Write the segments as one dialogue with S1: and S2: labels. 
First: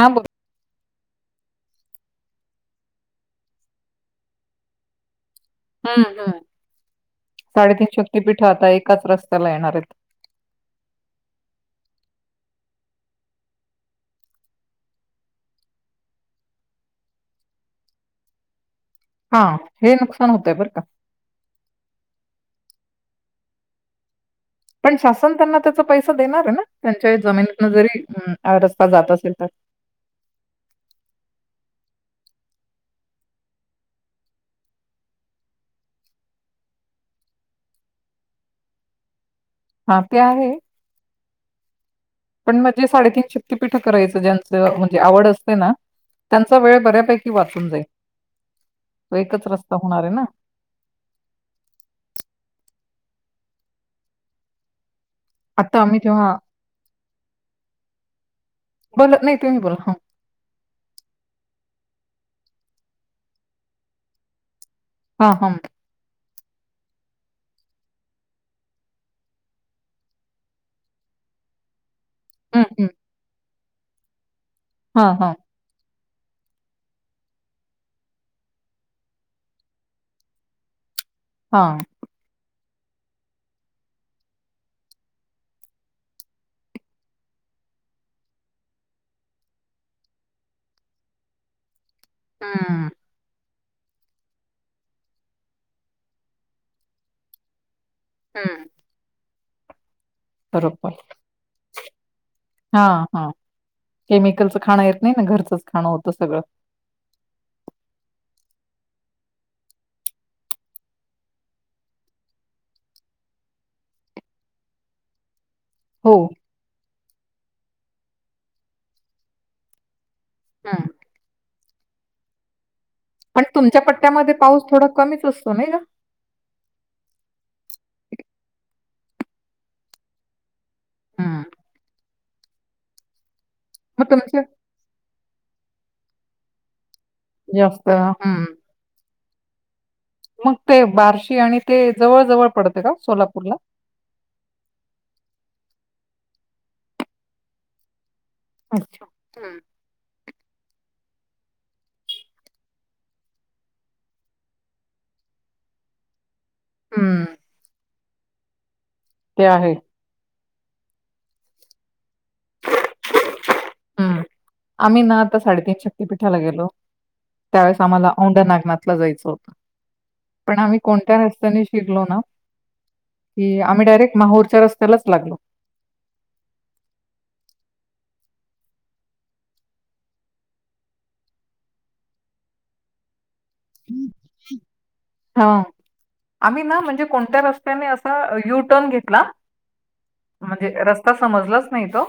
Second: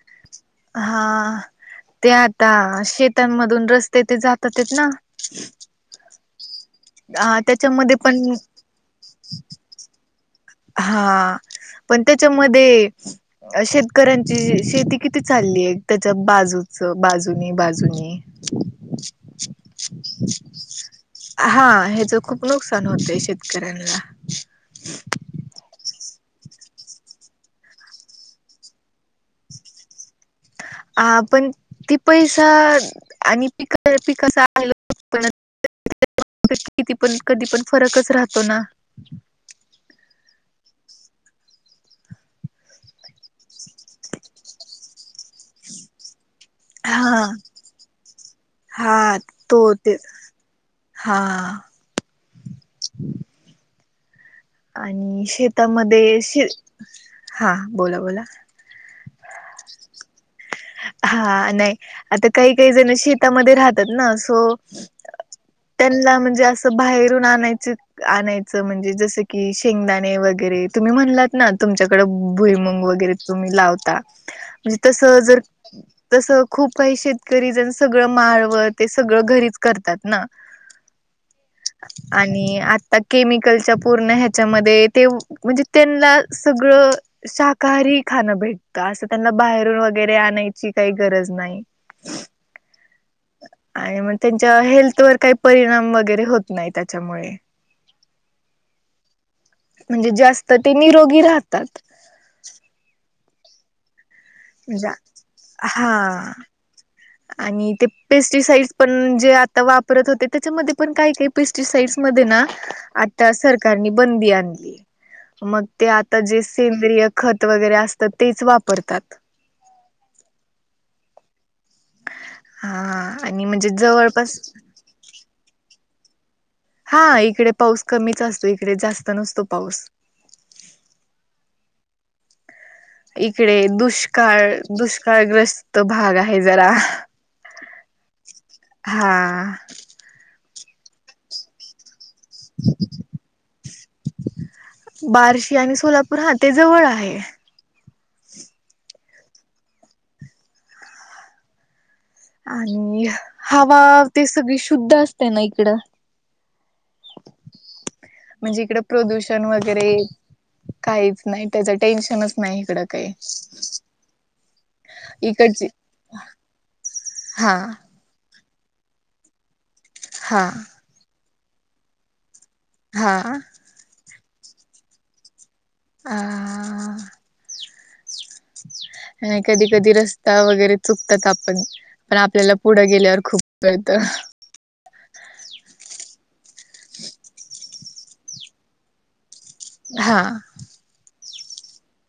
S1: हा बोल
S2: हा ते आता शेतांमधून रस्ते ते जातातेत ना
S1: हा हम्
S2: अ
S1: साडेतीन
S2: त्याच्यामध्ये पण
S1: शक्तीपीठ आता एकाच रस्त्याला येणार आहेत
S2: हा पण त्याच्यामध्ये शेतकऱ्यांची शेती किती चालली आहे त्याच्या बाजूचं बाजूनी बाजूनी
S1: हा हे नुकसान होतय बरं का.
S2: हा ह्याच खूप नुकसान होत शेत करला
S1: पण शासन त्यांना त्याचा पैसा आहे त्यांच्या जमिनीत जरी रसता जात असेल तर
S2: हा पण ती पैसा आणि पिक पी कसा आल पण किती पण कधी पण फरकच राहतो ना
S1: हा पर आहे पण म्हणजे साडेतीन शक्तीपीठ करायचं ज्यांचं म्हणजे आवड असते ना त्यांचा वेळ
S2: हा
S1: बऱ्यापैकी वाचून जाईल
S2: हा
S1: एकच
S2: तो
S1: रस्ता
S2: ते
S1: होणार आहे ना
S2: हा आणि
S1: आता आम्ही
S2: शेतामध्ये
S1: जेव्हा
S2: श हा बोला बोला
S1: बोला नाही तुम्ही बोला
S2: हा नाही आता काही काही जण शेतामध्ये राहतात ना सो
S1: हा हा
S2: त्यांना म्हणजे अस बाहेरून आणायच आणायच म्हणजे जस की शेंगदाणे वगैरे तुम्ही म्हणलात ना तुमच्या
S1: हम्म
S2: भुईमंग
S1: हम्म.
S2: वगैरे तुम्ही लावता म्हणजे
S1: हा
S2: तस
S1: हा
S2: जर तसं खूप काही शेतकरी जण सगळं माळव ते सगळं घरीच करतात ना
S1: हा.
S2: आणि आ केमिकलच्या पूर्ण ह्याच्यामध्ये ते म्हणजे त्यांना सगळं शाकाहारी ख भेटत अस त्यांना बाहेरून वगरे आणायची काही गरज नाही
S1: हा
S2: आणि मग त्यांच्या हेल्थ वर काही परिणाम वगैरे होत नाही त्याच्यामुळे
S1: हम्म
S2: म्हणजे जास्त ते
S1: बरोबर
S2: निरोगी राहतात
S1: हा हा केमिकलचं खाणं
S2: म्ह
S1: येत नाही ना घरचंच खाणं
S2: हा
S1: होतं सगळं
S2: आणि ते पेस्टिसाइड ण जे आता वापरत होते त्याच्यामध्ये पण का का पेस्टिसाईड म आता सरकार बंदी आणली मग ते
S1: हो.
S2: आता जे सेंद्रिय खत वगैरे असतात तेच वापरतात
S1: हम्म.
S2: हा
S1: आणि
S2: म्हणजे
S1: तुमच्या पट्ट्यामध्ये
S2: जवळपास
S1: पाऊस थोडा कमीच असतो नाही ग
S2: हा इकडे पाऊस कमीच असतो इकडे जास्त नसतो पाऊस
S1: हा
S2: इकडे दुष्काळ
S1: तुमचे
S2: दुष्काळग्रस्त भाग आहे जरा
S1: याफत हम्म
S2: ह
S1: मग ते बारशी आणि ते जवळ जवळ पडते का सोलापूरला
S2: बार्शी आणि सोलापूर हा ते जवळ आहे
S1: अच्छा हम्म
S2: आणि हवा ते सगळी शुद्ध असते ना इकडं
S1: हम्म
S2: म्हणजे इकड प्रदूषण
S1: ते आहे.
S2: वगैरे काहीच नाही त्याच टेन्शनच नाही इकडं काही
S1: हम्म. आम्ही ना आता
S2: इकडची
S1: साडेतीीन शक्तीपीठाला गेलो
S2: हा
S1: त्यावेळेस आम्हाला औंड ना जायच होत
S2: हा
S1: पण आम्ही कोणत्या रस्त्याने शिरलो ना
S2: हा
S1: कि आम्ही डायरेक्ट माहोरच्या रस्त्यालाच लागलो
S2: आह ह आणि कधी कधी रस्ता वगैरे चुकतात आपण पण आपल्याला पुढं गेल्यावर खूप कळत
S1: हा आम्ही ना म्हणजे कोणत्या रस्त्याने अस यू टर्न घेतला
S2: हा
S1: म्हणजे रस्ता समजलाच नाही तो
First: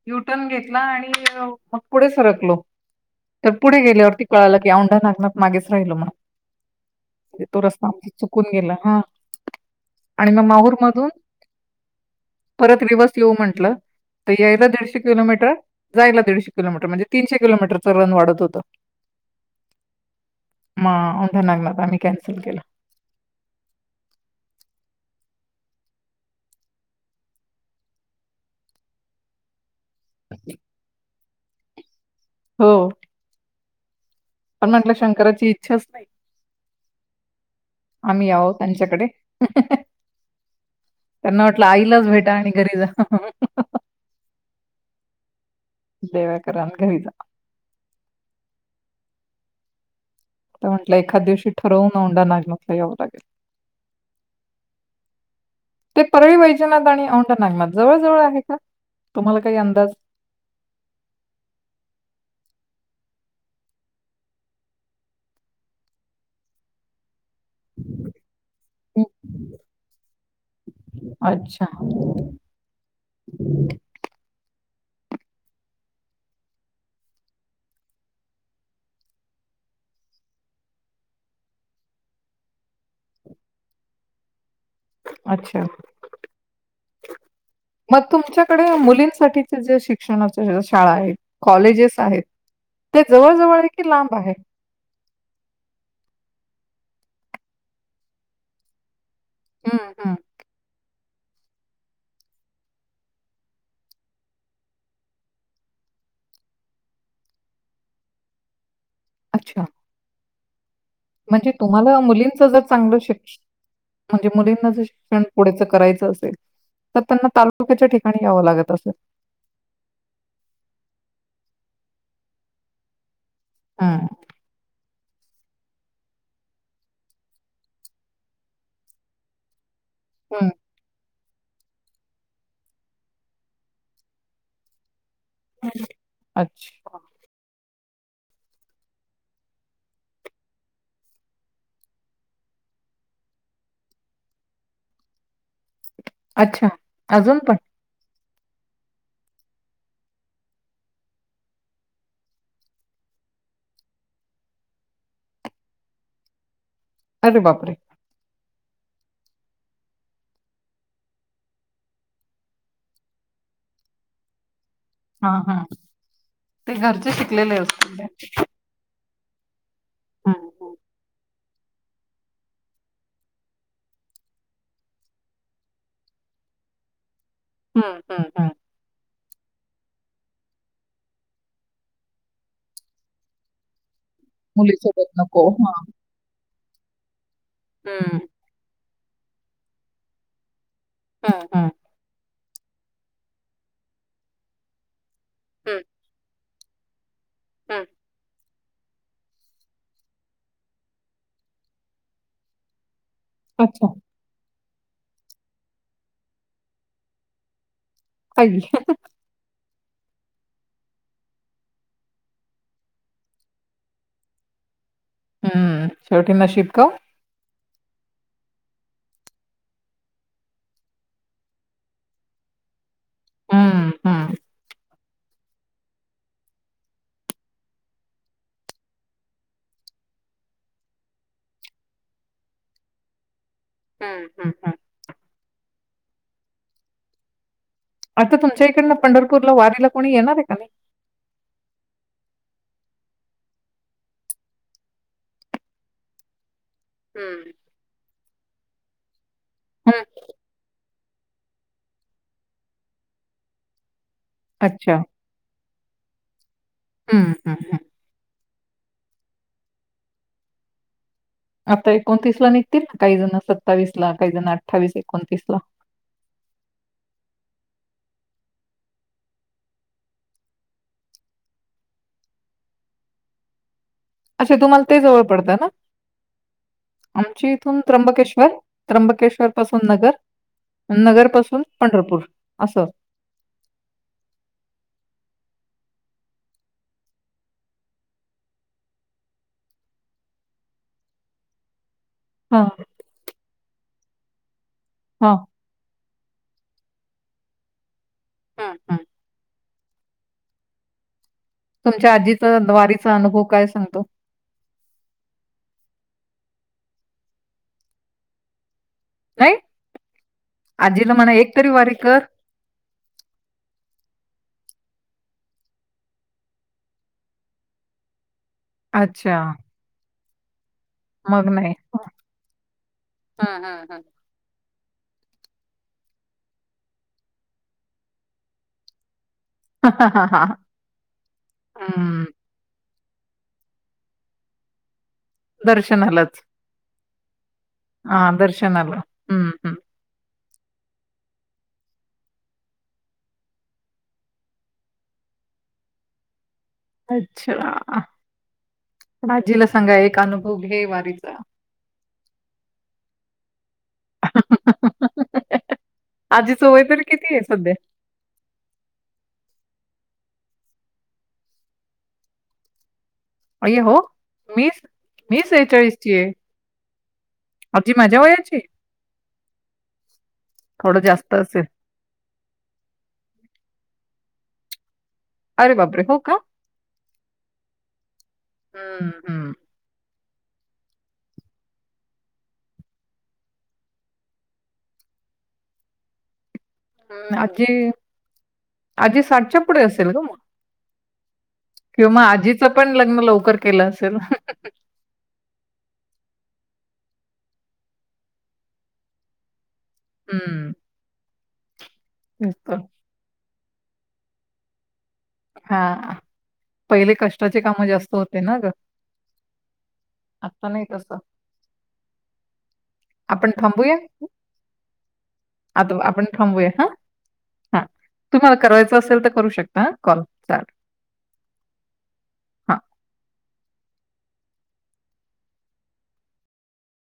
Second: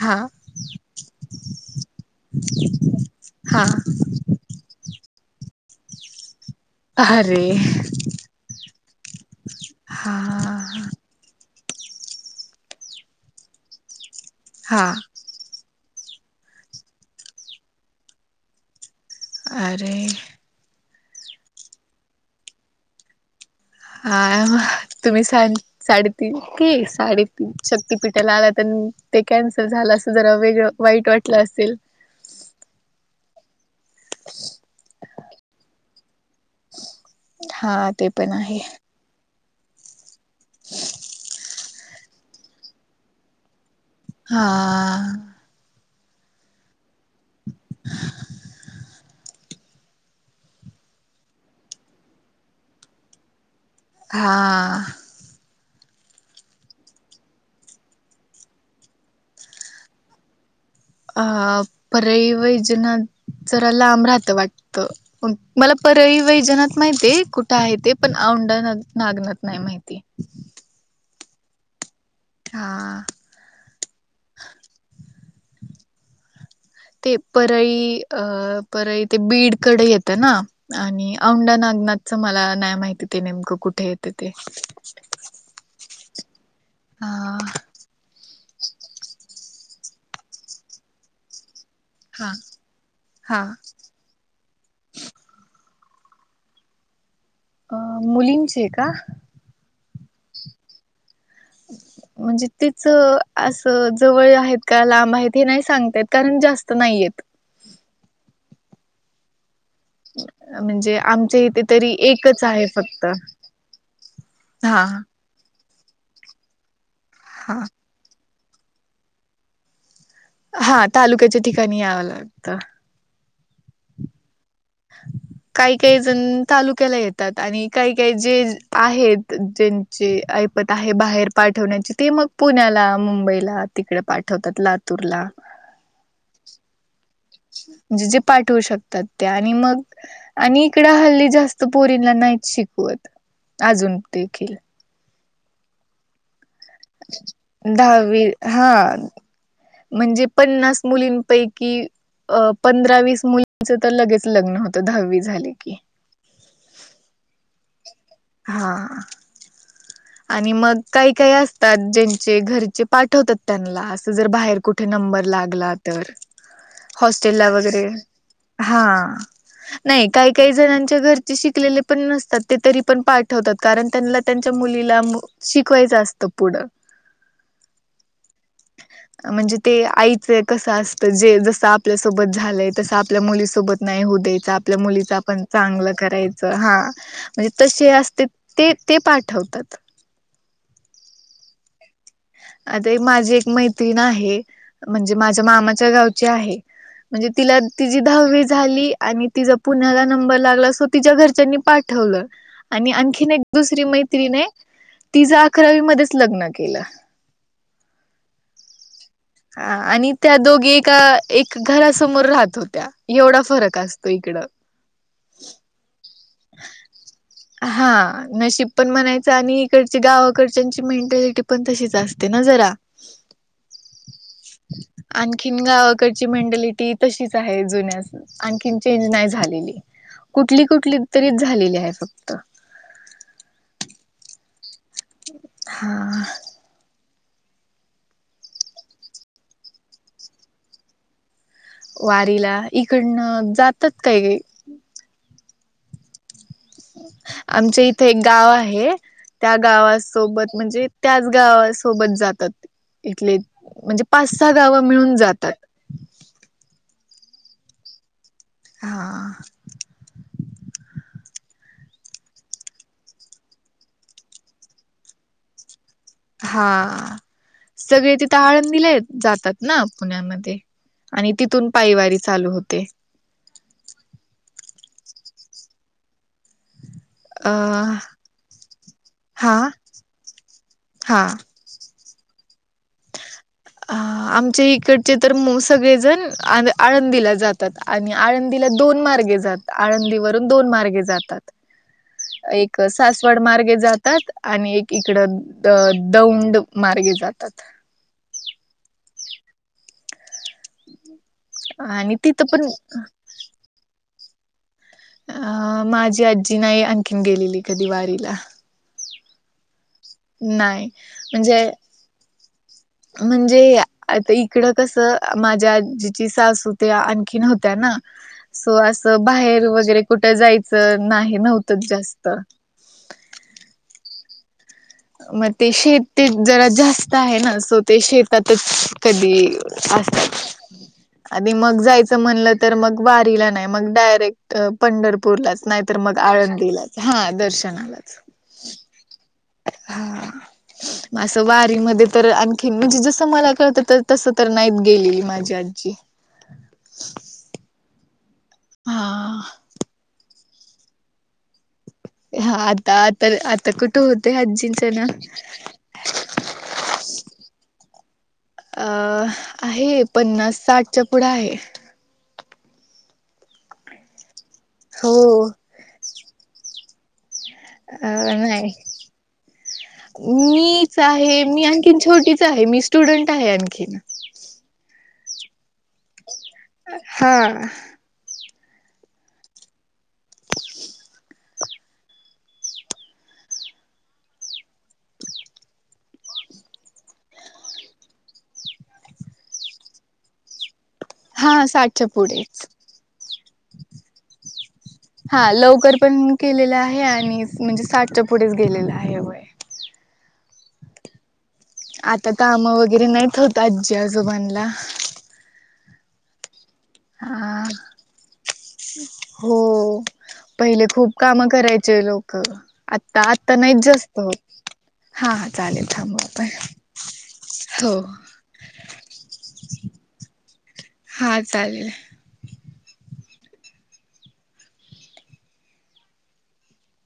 S2: हा
S1: युटर्न घेतला आणि मग पुढे सरकलो तर
S2: हा
S1: पुढे गेलीवरती कळाला की औंढा नागना मागेच राहिलो म
S2: अरे
S1: तो रस्ता चुकून गेला हा
S2: हा
S1: आणि मग माहूर मधून परत रिवस येऊ म्हंटलं तर यायला
S2: हा
S1: दीडशे किलोमीटर जायलाीशे किलोमीटर म्हणजे तीनशे किलोमीटरचं रन वाढत होतं
S2: अे
S1: म ढ्या नागणार आम्ही कॅन्सल केला
S2: हा म तुम्ही स साडेतीन साडेतीन शक्तीपीठाला आला तर कनल झा अस ज व वाई वाट असे
S1: हो पण म्हटलं शंकराची इच्छाच नाही
S2: हा ते
S1: आम्ही
S2: पण
S1: आहो
S2: आहे.
S1: त्यांच्याकडे त्यांना वाटलं आईलाच भेटा आणि घरी जा
S2: हा
S1: देवाकरन घरीचा तर म्हटलं एखादं दिवशी ठरवून औंढा नागनाथ ला यावं लागेल
S2: हा
S1: ते परळी वैजनाथ आणि औंढा नागनाथ जवळ जवळ आहे का? तुम्हाला काय अंदाज
S2: अ परळी वैजनाथ जरा लांब राहातं वाटतं मला परळी वैजनाथ माहिती कुठ आहे ते पण औंढा नागनाथ नाही माहिती
S1: अच्छा
S2: हा ते परळी अ परळी ते बीडकडे येतं ना आणि औंडा नाग नाथच मला नाही माहिती ते नेमकं कुठे येते ते
S1: अच्छा
S2: हा
S1: मग... तुमच्याकडे मुलींसाठी ज्या शिक्षणाच्या ज्या शाळा आहेत कॉलेजेस आहेत
S2: हा
S1: ते जवळ
S2: हा
S1: जवळ हे की लांब आहे
S2: अ मुलींचे का?
S1: हुं हुं
S2: [unintelligible] म्हणजे तिच असं जवळ आहेत का लांब आहेत हे नाही सांगता येत कारण जास्त नाहीये एक
S1: अच्छा
S2: म्हणजे आमच्या
S1: म्हणजे
S2: इथे तरी
S1: तुम्हाला मुलींच
S2: एकच
S1: जर
S2: आहे
S1: चांगलं
S2: फक्त
S1: शिक्षण म्हणजे मुलींना ज
S2: हा
S1: शिक्षण पुढेच करायचं तर त्यांना
S2: हा
S1: तालुक्याच्या ठिकाणी यावं लागत असलं
S2: हा तालुक्याच्या ठिकाणी यावं लागतं
S1: हा
S2: काही काही जण तालुक्याला येतात आणि काही काही जे आहेत ज ज्यांची
S1: हं.
S2: ऐपत आहे बाहेर पाठवण्याची ते मग पुण्याला मुंबईला तिकडे पाठवतात लातूरला
S1: आच्छा
S2: जे जे पाठवू शकतात ते आणि मग आणि इकडं हल्ली जास्त पोरीनला ना नाही शिकवत अजून देखील
S1: अच्छा. अजून पण?
S2: दहावी हा म्हणजे पन्नास मुलींपैकी अ पंधरा वीस मुलींचं तर लगेच लग्न होतं दहावी झाली की,
S1: अरे बापरे!
S2: हा आणि मग काही काही असतात ज्यांचे घरचे पाठवतात त्यांना अस जर बाहेर कुठ कुठे नंबर
S1: हां, हां.
S2: लागला तर
S1: ते घरचे
S2: हॉस्टेला
S1: शिकलेले
S2: वगैरे
S1: असतील ते.
S2: हा नाही काही
S1: हं,
S2: काही
S1: हं.
S2: जणांच्या घरचे शिकलेले पण नसतात ते तरी पण पाठवतात कारण त्यांनला त्यांच्या मुलीला मग शिकवायच असत पुढं
S1: हुं हुं हुं
S2: म्हणजे ते आईचं कस असत जे जसं आपल्यासोबत झालंय तसं आपल्या मुलीसोबत नाही होऊ द्यायचं आपल्या
S1: मुलीसोबत
S2: मुलीच आपण
S1: नको. हां.
S2: चांगलं करायच हा म्हणजे तशी
S1: हं,
S2: असत्यात ते ते पाठवतात.
S1: हा हा
S2: आता एक माझी एक मैत्रीण आहे., म्हणजे माझ्या
S1: हं,
S2: मामाच्या गावची आहे. म्हणजे तिला
S1: हं.
S2: तिजी दहावी झाली आणि तिजा पुण्याला नंबर लागला सो तिच्या घरच्यांनी पाठवलं आणि आणखी कीन एक दुसरी
S1: अच्छा.
S2: मैत्रीण ये तिंज् अकरावी मध्येच लग्न केलं
S1: आई..
S2: हा आणि त्या दोघी एका एक घरासमोर राहत होत्या एवढा फरक असतो इकडं ह
S1: हम्म शेवटी नशीब का
S2: हा नशीब पण म्हणायचं आणि इकडची गावाकडच्यांची मेंट्यालिटी पण तशीच असते ना जरा
S1: हा हा
S2: आणखीन गावाकडची मेंटलिटी तशीच आहे जुन्या आणखीन चेंज नाही झालेली. कुठली कुठली तरीच झालेली आहे फक्त
S1: हम्म हम्म हम्
S2: हा
S1: आता तुमच्या इकडनं पंढरपूरला वारीला कोणी येणार आहे का नाही.
S2: वारीला इकडनं जातात काही
S1: हं,
S2: आमच्या इथे एक गाव आहे त्या
S1: हं.
S2: गावासोबत म्हणजे त्याच गावासोबत जातात इथले म्हणजे पाच सहा गावं
S1: अच्छा.
S2: मिळून जातात.
S1: हम्म हम् हम्
S2: हा
S1: आता एकोणतीस ला निघतील काही जण सत्तावीस ला काही जण अठ्ठावीस एकोणतीस ला
S2: हा सगळे तिथ आळंदीला येत-जातात ना पुण्यामध्ये आणि तिथून पायवारी चालू होते.
S1: अच्छा तुम्हाला ते जवळ पडतं ना
S2: अ
S1: आमची इथून त्र्यंबकेश्वर त्र्यंबकेश्वर
S2: हा
S1: पासून नगर नगर पासून पंढरपूर असं
S2: [inaudible] अ आमचे इकडचे तर मोस-सगळेजण आळं-आळंदीला जातात आणि आळंदीला दोन मार्गे जात आळंदीवरून दोन मार्गे जातात.
S1: हां,
S2: एक सासवड मार्गे जातात आणि एक
S1: हां.
S2: इकडं द दौंड मार्गे जातात.
S1: हं, हं. तुमच्या
S2: आणि तिथं
S1: आजीचा
S2: पण
S1: द्वारीचा अनुभव काय सांगतो
S2: अ.. माझी आजी नाही आणखीन गेलेली कधी वारीला
S1: नाही
S2: नाही
S1: आजीला म्हणा एक तरी
S2: म्हणजे
S1: वारी कर
S2: म्हणजे आता इकडं कसं माझ्या जिची सासूत्या आणखीन होत्या ना [inaudible] सो अस
S1: अच्छा,
S2: बाहेर वगैरे कुठ जायचं च नाही
S1: मग
S2: नव्हत
S1: हं.
S2: जास्त
S1: हं, हं, हं.
S2: मग ते शेत ते जरा जास्त आहे ना सो ते शेतातच कधी असं
S1: हं,
S2: आणि मग जायचं म्हणलं तर मग वारीला नाही मग डायरेक्ट पंढरप पूरलाच नाही तर मग
S1: दर्शनालाच.
S2: आळंदीलाच हा.. दर्शनालाच
S1: हां, दर्शनाला. हं, हं.
S2: हा म अस वारी मध्ये तर आणखी म्हणजे जसं मला कळत तसं तर नाहीत गेलेली माझी आजी जी
S1: अच्छा
S2: हा
S1: आजीला सांगा एक अनुभ होघे वारीचा
S2: हा आता तर आता कुठ त होते आज्जींचण
S1: आजीचं वय तरी किती आहे सध्या?
S2: अं आहे पन्नास साठच्या पुढ आहे
S1: अय्या हो
S2: हो
S1: मी-मी सेहेचाळीसचिये
S2: अ न मीच
S1: थोडं जास्त
S2: आहे
S1: असेल.
S2: मी आणखीन छोटीच आहे मी स्टुडंट आहे आणखीन
S1: अरे बाबरे हो का
S2: हा
S1: हम्म हम्म हम् आजी आजी साठच्या पुढे असेल ग मग
S2: हा साठच्या
S1: किंवा आजीच
S2: पुढेच
S1: पण लग्न लवकर केलं असेल
S2: हा लवकर पण केलेलं आहे आणि म्हणजे साठच्या पुढेच गेलेलं आहे वय
S1: हम्म
S2: आता ताम वगैरे नाहीत होत आजी असजं म्हणला
S1: हां, पहिले
S2: हा
S1: कष्टाची कामं जास्त होते ना गं,
S2: हो
S1: आता नाही
S2: पहिले खूप
S1: तसं.
S2: कामं करायचे लोक आता
S1: आपण
S2: आत्ता नाहीच
S1: थांबूया
S2: जास्त हा चालेल
S1: आता आपण
S2: थांबव पण
S1: थांबूया हा हा तुम्हाला कवायचं असेल तर करू शकता कॉल चालेल
S2: हा चालेल
S1: हा